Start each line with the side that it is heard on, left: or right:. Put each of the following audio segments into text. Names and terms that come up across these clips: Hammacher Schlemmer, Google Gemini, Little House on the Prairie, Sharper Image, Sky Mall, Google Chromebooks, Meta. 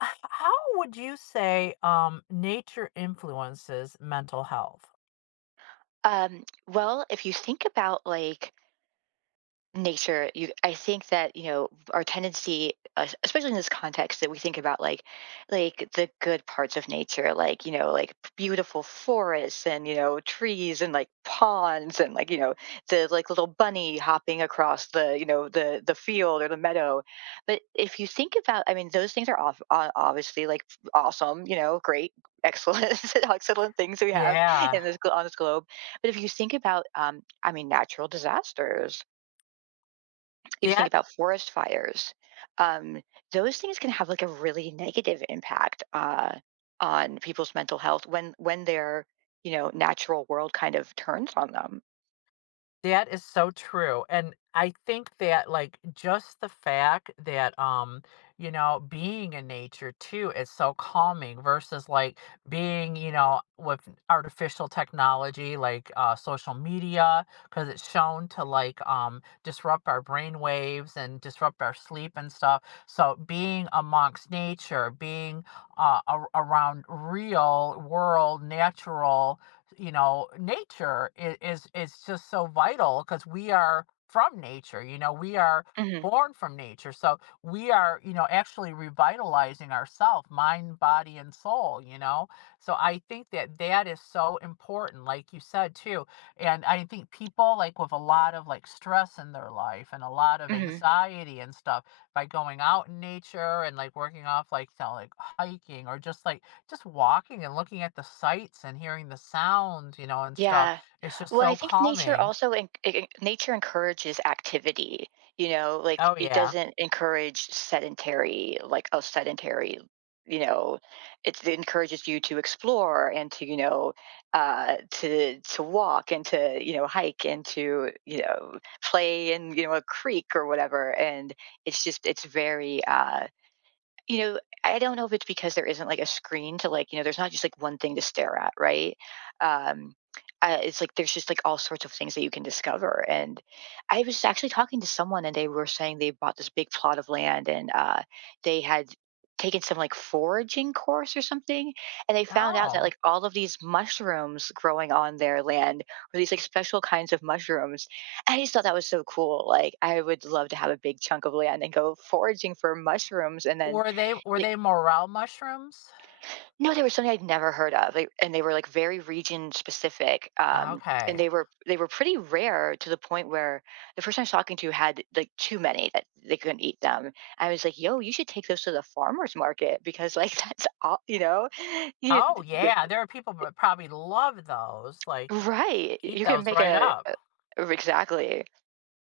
left: How would you say nature influences mental health?
right: Well, if you think about, like, nature, you I think that, you know, our tendency, especially in this context that we think about, like the good parts of nature, like, you know, like beautiful forests, and, you know, trees, and like ponds, and like, you know, the like little bunny hopping across the, you know, the field or the meadow. But if you think about, I mean, those things are off, obviously, like awesome, you know, great, excellent excellent things we have
left: Yeah.
right: in this on this globe. But if you think about, I mean, natural disasters, if you think
left: That
right: about forest fires, um, those things can have like a really negative impact on people's mental health when their, you know, natural world kind of turns on them.
left: That is so true, and I think that, like, just the fact that, being in nature too is so calming versus, like, being, with artificial technology like, social media, because it's shown to, like, disrupt our brain waves and disrupt our sleep and stuff, so being amongst nature, being, ar around real world, natural nature is just so vital because we are from nature. We are
right: Hmm.
left: born from nature, so we are actually revitalizing ourselves, mind, body and soul. So I think that that is so important, like you said too. And I think people, like, with a lot of like stress in their life and a lot of
right: Hmm.
left: anxiety and stuff, by going out in nature and like working off like, like hiking or just walking and looking at the sights and hearing the sounds, and stuff.
right: Yeah.
left: It's just
right: Well, I
left: so
right: think nature
left: calming.
right: also nature encourages activity. You know, like
left: Oh
right: it
left: yeah.
right: doesn't encourage sedentary, like, oh, sedentary. You know, it encourages you to explore and to, you know, to walk, and to, you know, hike, and to, you know, play in, you know, a creek or whatever. And it's very, you know, I don't know if it's because there isn't like a screen to like, you know, there's not just like one thing to stare at, right? Um, it's like there's just like all sorts of things that you can discover. And I was actually talking to someone, and they were saying they bought this big plot of land, and, they had taken some like foraging course or something, and they found out that
left: Oh.
right: like all of these mushrooms growing on their land were these like special kinds of mushrooms. And I just thought that was so cool. Like, I would love to have a big chunk of land and go foraging for mushrooms, and then,
left: Were they were
right: like,
left: they morel mushrooms?
right: no, they were something I'd never heard of, like, and they were, like, very region specific, and
left: Okay.
right: they were pretty rare, to the point where the person I was talking to had, like, too many that they couldn't eat them. I was like, "Yo, you should take those to the farmer's market, because, like, that's all," you know? You...
left: Oh yeah, there are people that probably love those. Like,
right: Right,
left: eat
right: you can
left: those
right: make
left: right
right: a...
left: up.
right: Exactly.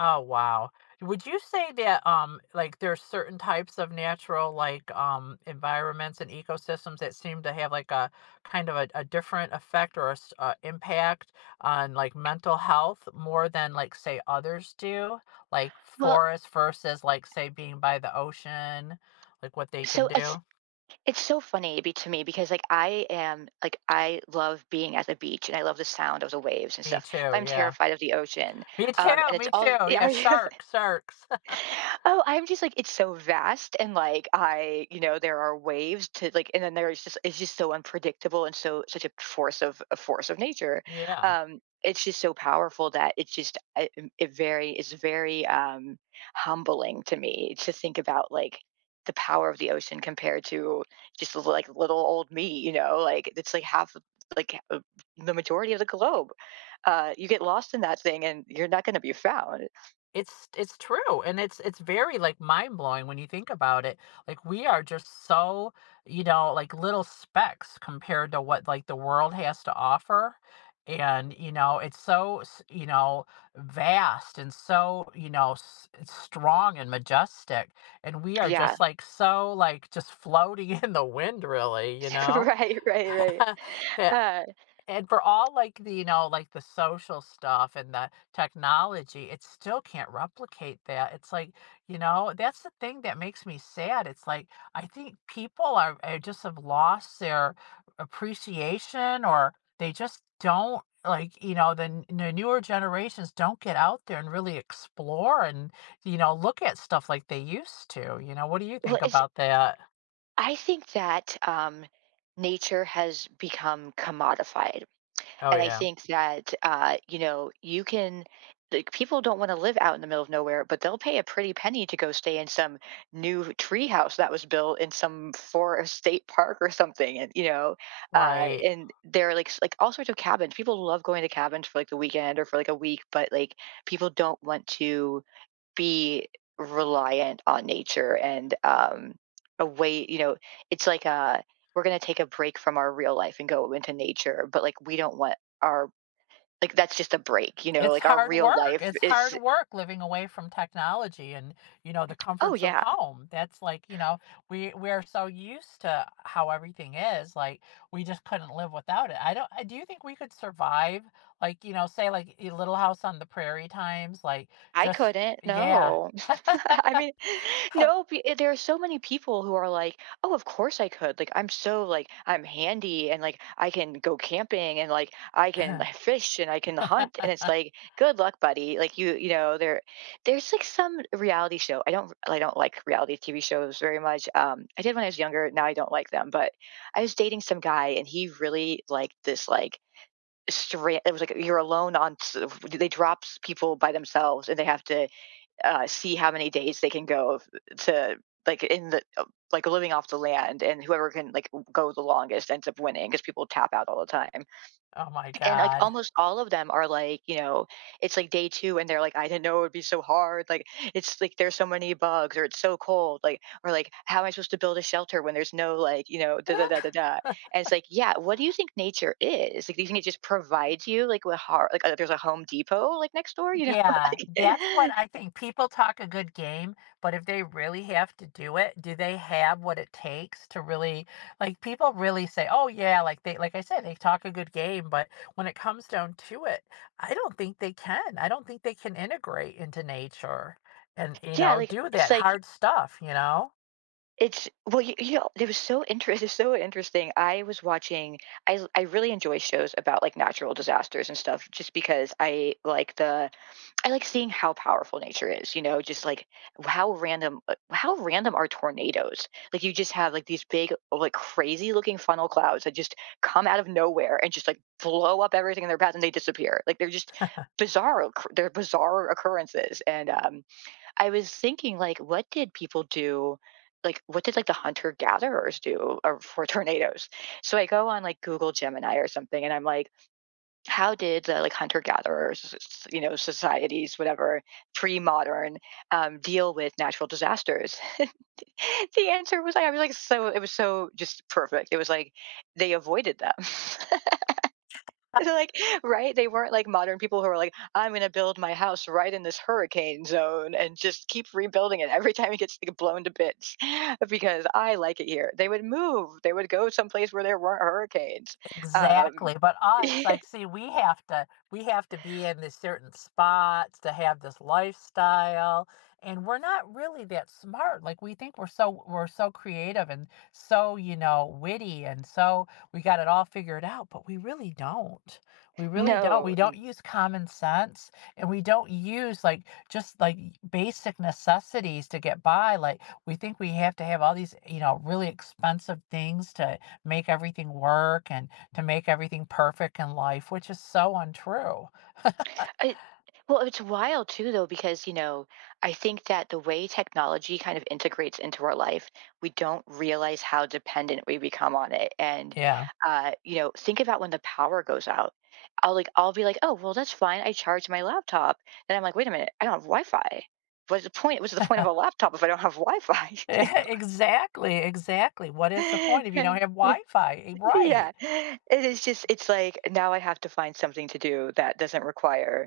left: Oh, wow. Would you say that, like, there's certain types of natural, like, environments and ecosystems that seem to have like a kind of a different effect or a, impact on like mental health more than like say others do? Like,
right: Well,
left: forests versus, like, say being by the ocean, like what they can
right: so it's
left: do?
right: it's so funny be to me, because, like, I am like I love being at the beach and I love the sound of the waves and
left: Me
right: stuff,
left: too,
right: but I'm
left: yeah.
right: terrified of the ocean.
left: Me too,
right: And it's
left: me too.
right: all...
left: Yeah,
right: Are you?
left: sharks, sharks.
right: Oh, I'm just like, it's so vast, and like I, you know, there are waves to like, and then there's just so unpredictable, and so such a force of nature.
left: Yeah.
right: It's just so powerful that it's just it, it very it's very humbling to me, to think about, like, the power of the ocean compared to just like little old me, you know, like it's like like, the majority of the globe. You get lost in that thing and you're not going to be found.
left: It's true, and it's very, like, mind-blowing when you think about it. Like, we are just so, like, little specks compared to what, like, the world has to offer, and, it's so vast and so, you know, s it's strong and majestic, and we are
right: Yeah.
left: just, like, so, like, just floating in the wind really, you know?
right: Right, right, right.
left: Yeah,
right: Uh,
left: and for all like the, like the social stuff and the technology, it still can't replicate that. It's like, that's the thing that makes me sad. It's like I think people are just have lost their appreciation, or they just don't like, the, the newer generations don't get out there and really explore and, look at stuff like they used to. What do you
right: well,
left: think about that?
right: I think that, nature has become commodified.
left: Oh
right: And I
left: yeah.
right: think that, you know, like, people don't want to live out in the middle of nowhere, but they'll pay a pretty penny to go stay in some new tree house that was built in some forest state park or something. And, you know,
left: Right.
right: and there are like, like all sorts of cabins. People love going to cabins for like the weekend or for like a week, but like people don't want to be reliant on nature, and, away, you know, it's like, we're gonna take a break from our real life and go into nature, but like we don't want our, like, that's just a break, you know,
left: It's
right: like our
left: hard
right: real
left: work.
right: life
left: It's hard
right: is...
left: work living away from technology and, the
right: Oh
left: comforts of
right: yeah.
left: home. That's like, we're so used to how everything is, like we just couldn't live without it. I don't I Do you think we could survive like, say like a Little House on the Prairie times, like
right: I
left: just
right: couldn't,
left: yeah.
right: no. I mean, no, there are so many people who are like, "Oh, of course I could," like, "I'm so, like I'm handy, and, like, I can go camping, and, like, I can, like, fish, and I can hunt," and it's like, "Good luck, buddy," like, you know, there like, some reality show. I don't like reality TV shows very much, I did when I was younger, now I don't like them. But I was dating some guy, and he really liked this, like, stra it was like, you're alone on s they drop s people by themselves, and they have to, see how many days they can go to, like, in the, like, living off the land, and whoever can like go the longest ends up winning, because people tap out all the time,
left: Oh my
right: and like
left: God.
right: almost all of them are like, you know, it's like day two and they're like, I didn't know it would be so hard, like, it's like there's so many bugs, or it's so cold, like, or like, how am I supposed to build a shelter when there's no, like, you know, da da da da da? And it's like, yeah, what do you think nature is? Like, do you think it just provides you, like, with hard, like, there's a Home Depot like next door, you know?
left: Yeah, that's what
right: Like...
left: I think. People talk a good game, but if they really have to do it, do they have what it takes to really, like, people really say, "Oh yeah," like I said, they talk a good game, but when it comes down to it, I don't think they can. I don't think they can integrate into nature and,
right: Yeah. Like,
left: do that hard stuff.
right: it's, well, you know, it was so inter it is so interesting. I was watching I really enjoy shows about, like, natural disasters and stuff, just because I like seeing how powerful nature is, you know, just, like, how random are tornadoes? Like, you just have, like, these big, like, crazy-looking funnel clouds that just come out of nowhere and just, like, blow up everything in their path, and they disappear. Like, they're just bizarre occur they're bizarre occurrences. And, I was thinking, like, what did people do? Like, what did, like, the hunter gatherers do or for tornadoes? So I go on like Google Gemini or something, and I'm like, how did the, like, hunter gatherers, you know, societies, whatever, pre modern, deal with natural disasters? The answer was like, I was like, so it was so just perfect. It was like, they avoided them. Like, right? They weren't like modern people who are like, I'm going to build my house right in this hurricane zone and just keep rebuilding it every time it gets like blown to bits because I like it here. They would move, they would go someplace where there weren't hurricanes. Um,
left: Exactly, but us, like, see, we have to be in these certain spots to have this lifestyle, and we're not really that smart. Like, we think we're so creative and so, witty and so we got it all figured out, but we really don't. We really don't. We
right: no.
left: don't use common sense and we don't use like just like basic necessities to get by. Like, we think we have to have all these, really expensive things to make everything work and to make everything perfect in life, which is so untrue.
right: It Well, it's wild too, though, because, you know, I think that the way technology kind of integrates into our life, we don't realize how dependent we become on it. And,
left: Yeah.
right: you know, think about when the power goes out. I'll be like, oh, well, that's fine. I charged my laptop. Then I'm like, wait a minute, I don't have Wi-Fi. What's the point? What's the point of a laptop if I don't have Wi-Fi?
left: Exactly, exactly. What is the point if you don't have Wi-Fi? Right.
right: Yeah, it is just... It's like, now I have to find something to do that doesn't require...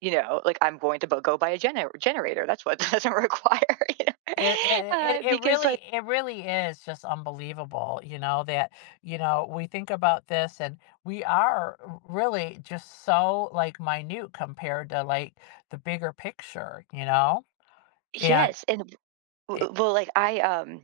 right: You know, like, I'm going to bu go buy a generator, that's what doesn't require, you know?
left: It, it it it
right: Because,
left: really
right: like...
left: it really is just unbelievable, that we think about this and we are really just so like minute compared to like the bigger picture. And
right: Yes, and
left: it,
right: w well, like,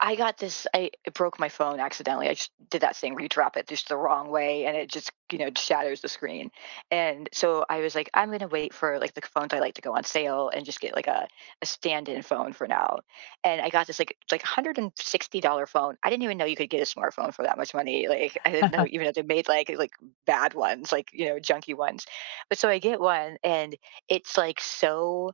right: I got this I, it broke my phone accidentally. I just did that thing where you drop it just the wrong way and it just, you know, shatters the screen. And so I was like, I'm gonna wait for, like, the phones I like to go on sale, and just get, like, a stand-in phone for now. And I got this like, it's like $160 phone. I didn't even know you could get a smartphone for that much money. Like, I didn't know even if they made, like, bad ones, like, you know, junky ones. But so I get one, and it's like so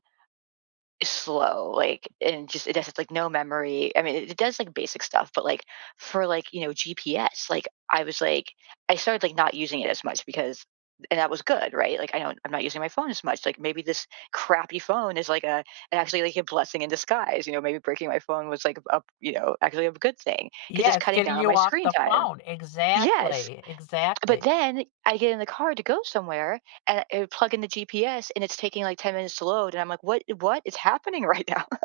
right: slow, like, and just it has like no memory. I mean, it does like basic stuff, but like for, like, you know, GPS, like, I was like, I started like not using it as much, because... And that was good, right? Like, I'm not using my phone as much. Like, maybe this crappy phone is like a, actually like a blessing in disguise, you know? Maybe breaking my phone was like a, you know, actually a good thing, because
left: yeah,
right: it's
left: it's
right: cutting
left: getting
right: down on
left: you
right: my
left: off
right: screen
left: the
right: time.
left: phone.
right: Yes.
left: Exactly.
right: But
left: Exactly.
right: then I get in the car to go somewhere, and I plug in the GPS and it's taking like 10 minutes to load. And I'm like, what is happening right now?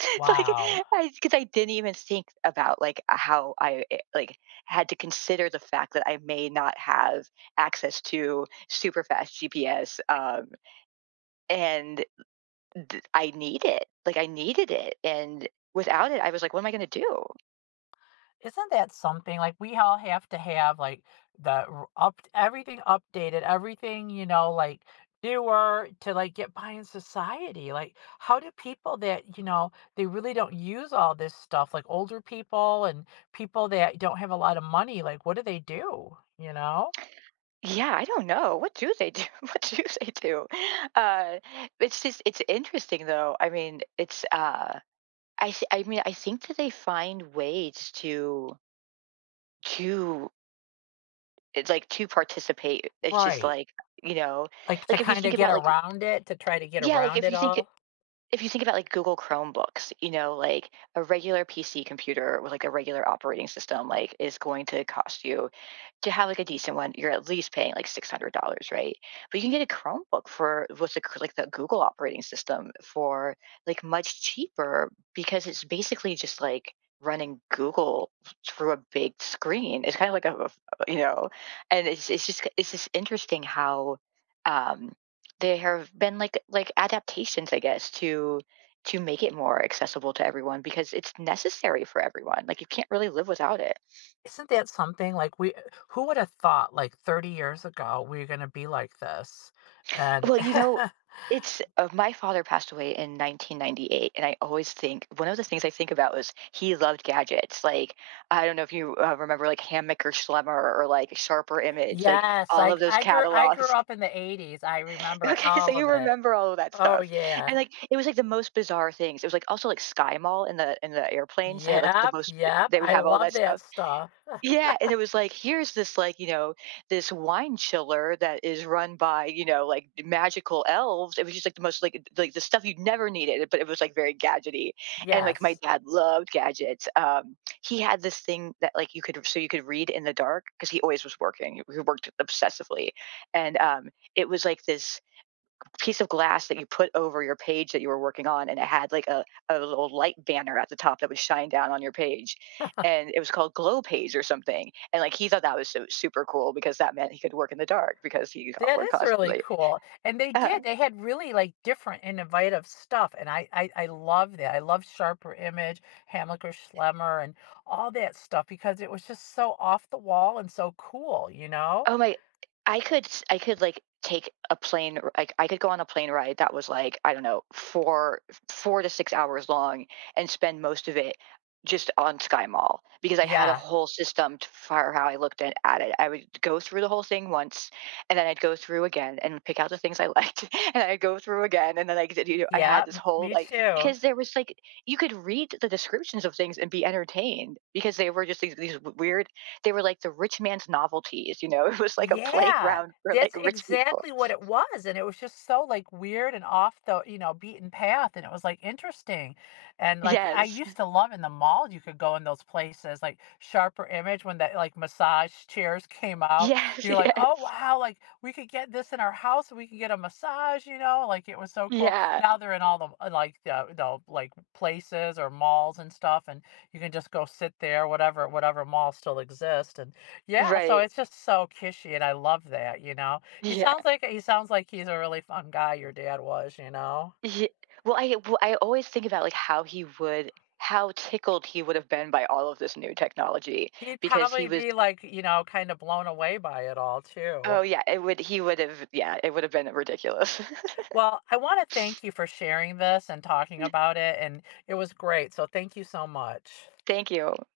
right: It's like
left: Wow.
right: I because I didn't even think about, like, how like, had to consider the fact that I may not have access to super fast GPS, and I need it, like, I needed it, and without it, I was like, "What am I gonna do?"
left: Isn't that something? Like, we all have to have, like, the r up everything updated, everything, like, newer to, like, get by in society. Like, how do people that, they really don't use all this stuff, like, older people and people that don't have a lot of money, like, what do they do?
right: Yeah, I don't know. What do they do? What do they do? Uh, it's just it's interesting, though. I mean, it's, I th I mean, I think that they find ways to it's like to participate, it's just
left: Right.
right: like, you know,
left: Like, to
right: like if you
left: kinda
right: think
left: get
right: about like,
left: around it, to try to get
right: yeah,
left: around it all.
right: if you think about like Google Chromebooks, you know, like a regular PC computer with like a regular operating system, like is going to cost you to have like a decent one, you're at least paying like $600, right? But you can get a Chromebook for with the, like, the Google operating system for like much cheaper because it's basically just like running Google through a big screen. It's kind of like you know, and it's just interesting how um there have been like adaptations, I guess, to make it more accessible to everyone because it's necessary for everyone. Like, you can't really live without it.
left: Isn't that something? Like, we who would have thought, like, 30 years ago, we're gonna be like this? And
right: Well, you know, it's my father passed away in 1998, and I always think one of the things I think about was he loved gadgets. Like, I don't know if you remember like Hammaker Schlemmer or like Sharper Image, like
left: Yes,
right: all
left: I
right: of those
left: I grew I grew
right: catalogs.
left: up in the 80s, I remember
right: Okay, so
left: all of
right: you
left: it.
right: remember all of that
left: Oh,
right: stuff,
left: yeah.
right: and like it was like the most bizarre things. It was like also like Sky Mall in the airplanes. They had like the
left: Yep,
right: most.
left: yep,
right: They would
left: I
right: have all
left: love
right: that
left: that
right: stuff.
left: stuff.
right: Yeah, and it was like, here's this, like, you know, this wine chiller that is run by, you know, like magical elves. It was just like the most like the stuff you never needed, but it was like very gadgety. And like my
left: Yes,
right: dad loved gadgets. He had this thing that like you could, so you could read in the dark because he always was working. He worked obsessively, and it was like this piece of glass that you put over your page that you were working on, and it had like a little light banner at the top that would shine down on your page, and it was called glow page or something, and like he thought that was so super cool because that meant he could work in the dark because he got
left: that
right: work
left: is really
right: constantly.
left: cool, and they
right: Uh,
left: did, they had really, like, different innovative stuff, and I love that, I love Sharper Image, Hammacher Schlemmer, and all that stuff because it was just so off the wall and so cool.
right: oh my, I could, like, take a plane r like, I could go on a plane ride that was, like, I don't know, 4 to 6 hours. Long and spend most of it just on Sky Mall because I had a
left: Yeah,
right: whole system t for how I looked at it. I would go through the whole thing once, and then I'd go through again and pick out the things I liked, and I'd go through again, and then I did. You know, I had
left: yeah,
right: this
left: m
right: whole,
left: me
right: like,
left: too.
right: because there was, like, you could read the descriptions of things and be entertained because they were just these weird, they were like the rich man's novelties, you know? It was like a
left: Yeah,
right: playground for like
left: that's
right: rich people.
left: exactly what it was, and it was just so, like, weird and off the, beaten path, and it was, like, interesting, and, like, I
right: Yes.
left: used to love in the mall, you could go in those places, like, Sharper Image when that, like, massage chairs came out,
right: Yes,
left: you're like, "Oh,
right: yes.
left: wow," like, "We could get this in our house, and we could get a massage," like, it was so cool.
right: Yeah.
left: Now they're in all the, like, the, like, places or malls and stuff, and you can just go sit there, whatever mall still exists, and yeah, so
right: Right.
left: it's just so kishy, and I love that. He
right: Yeah.
left: sounds like he sounds like he's a really fun guy, your dad was.
right: Yeah. Well, I always think about, like, how he would, how tickled he would have been by all of this new technology
left: He'd
right: because he
left: probably
right: was.
left: be like, kind of blown away by it all
right: Oh,
left: too.
right: yeah, it would have been ridiculous.
left: Well, I want to thank you for sharing this and talking about it, and it was great. So thank you so much.
right: Thank you.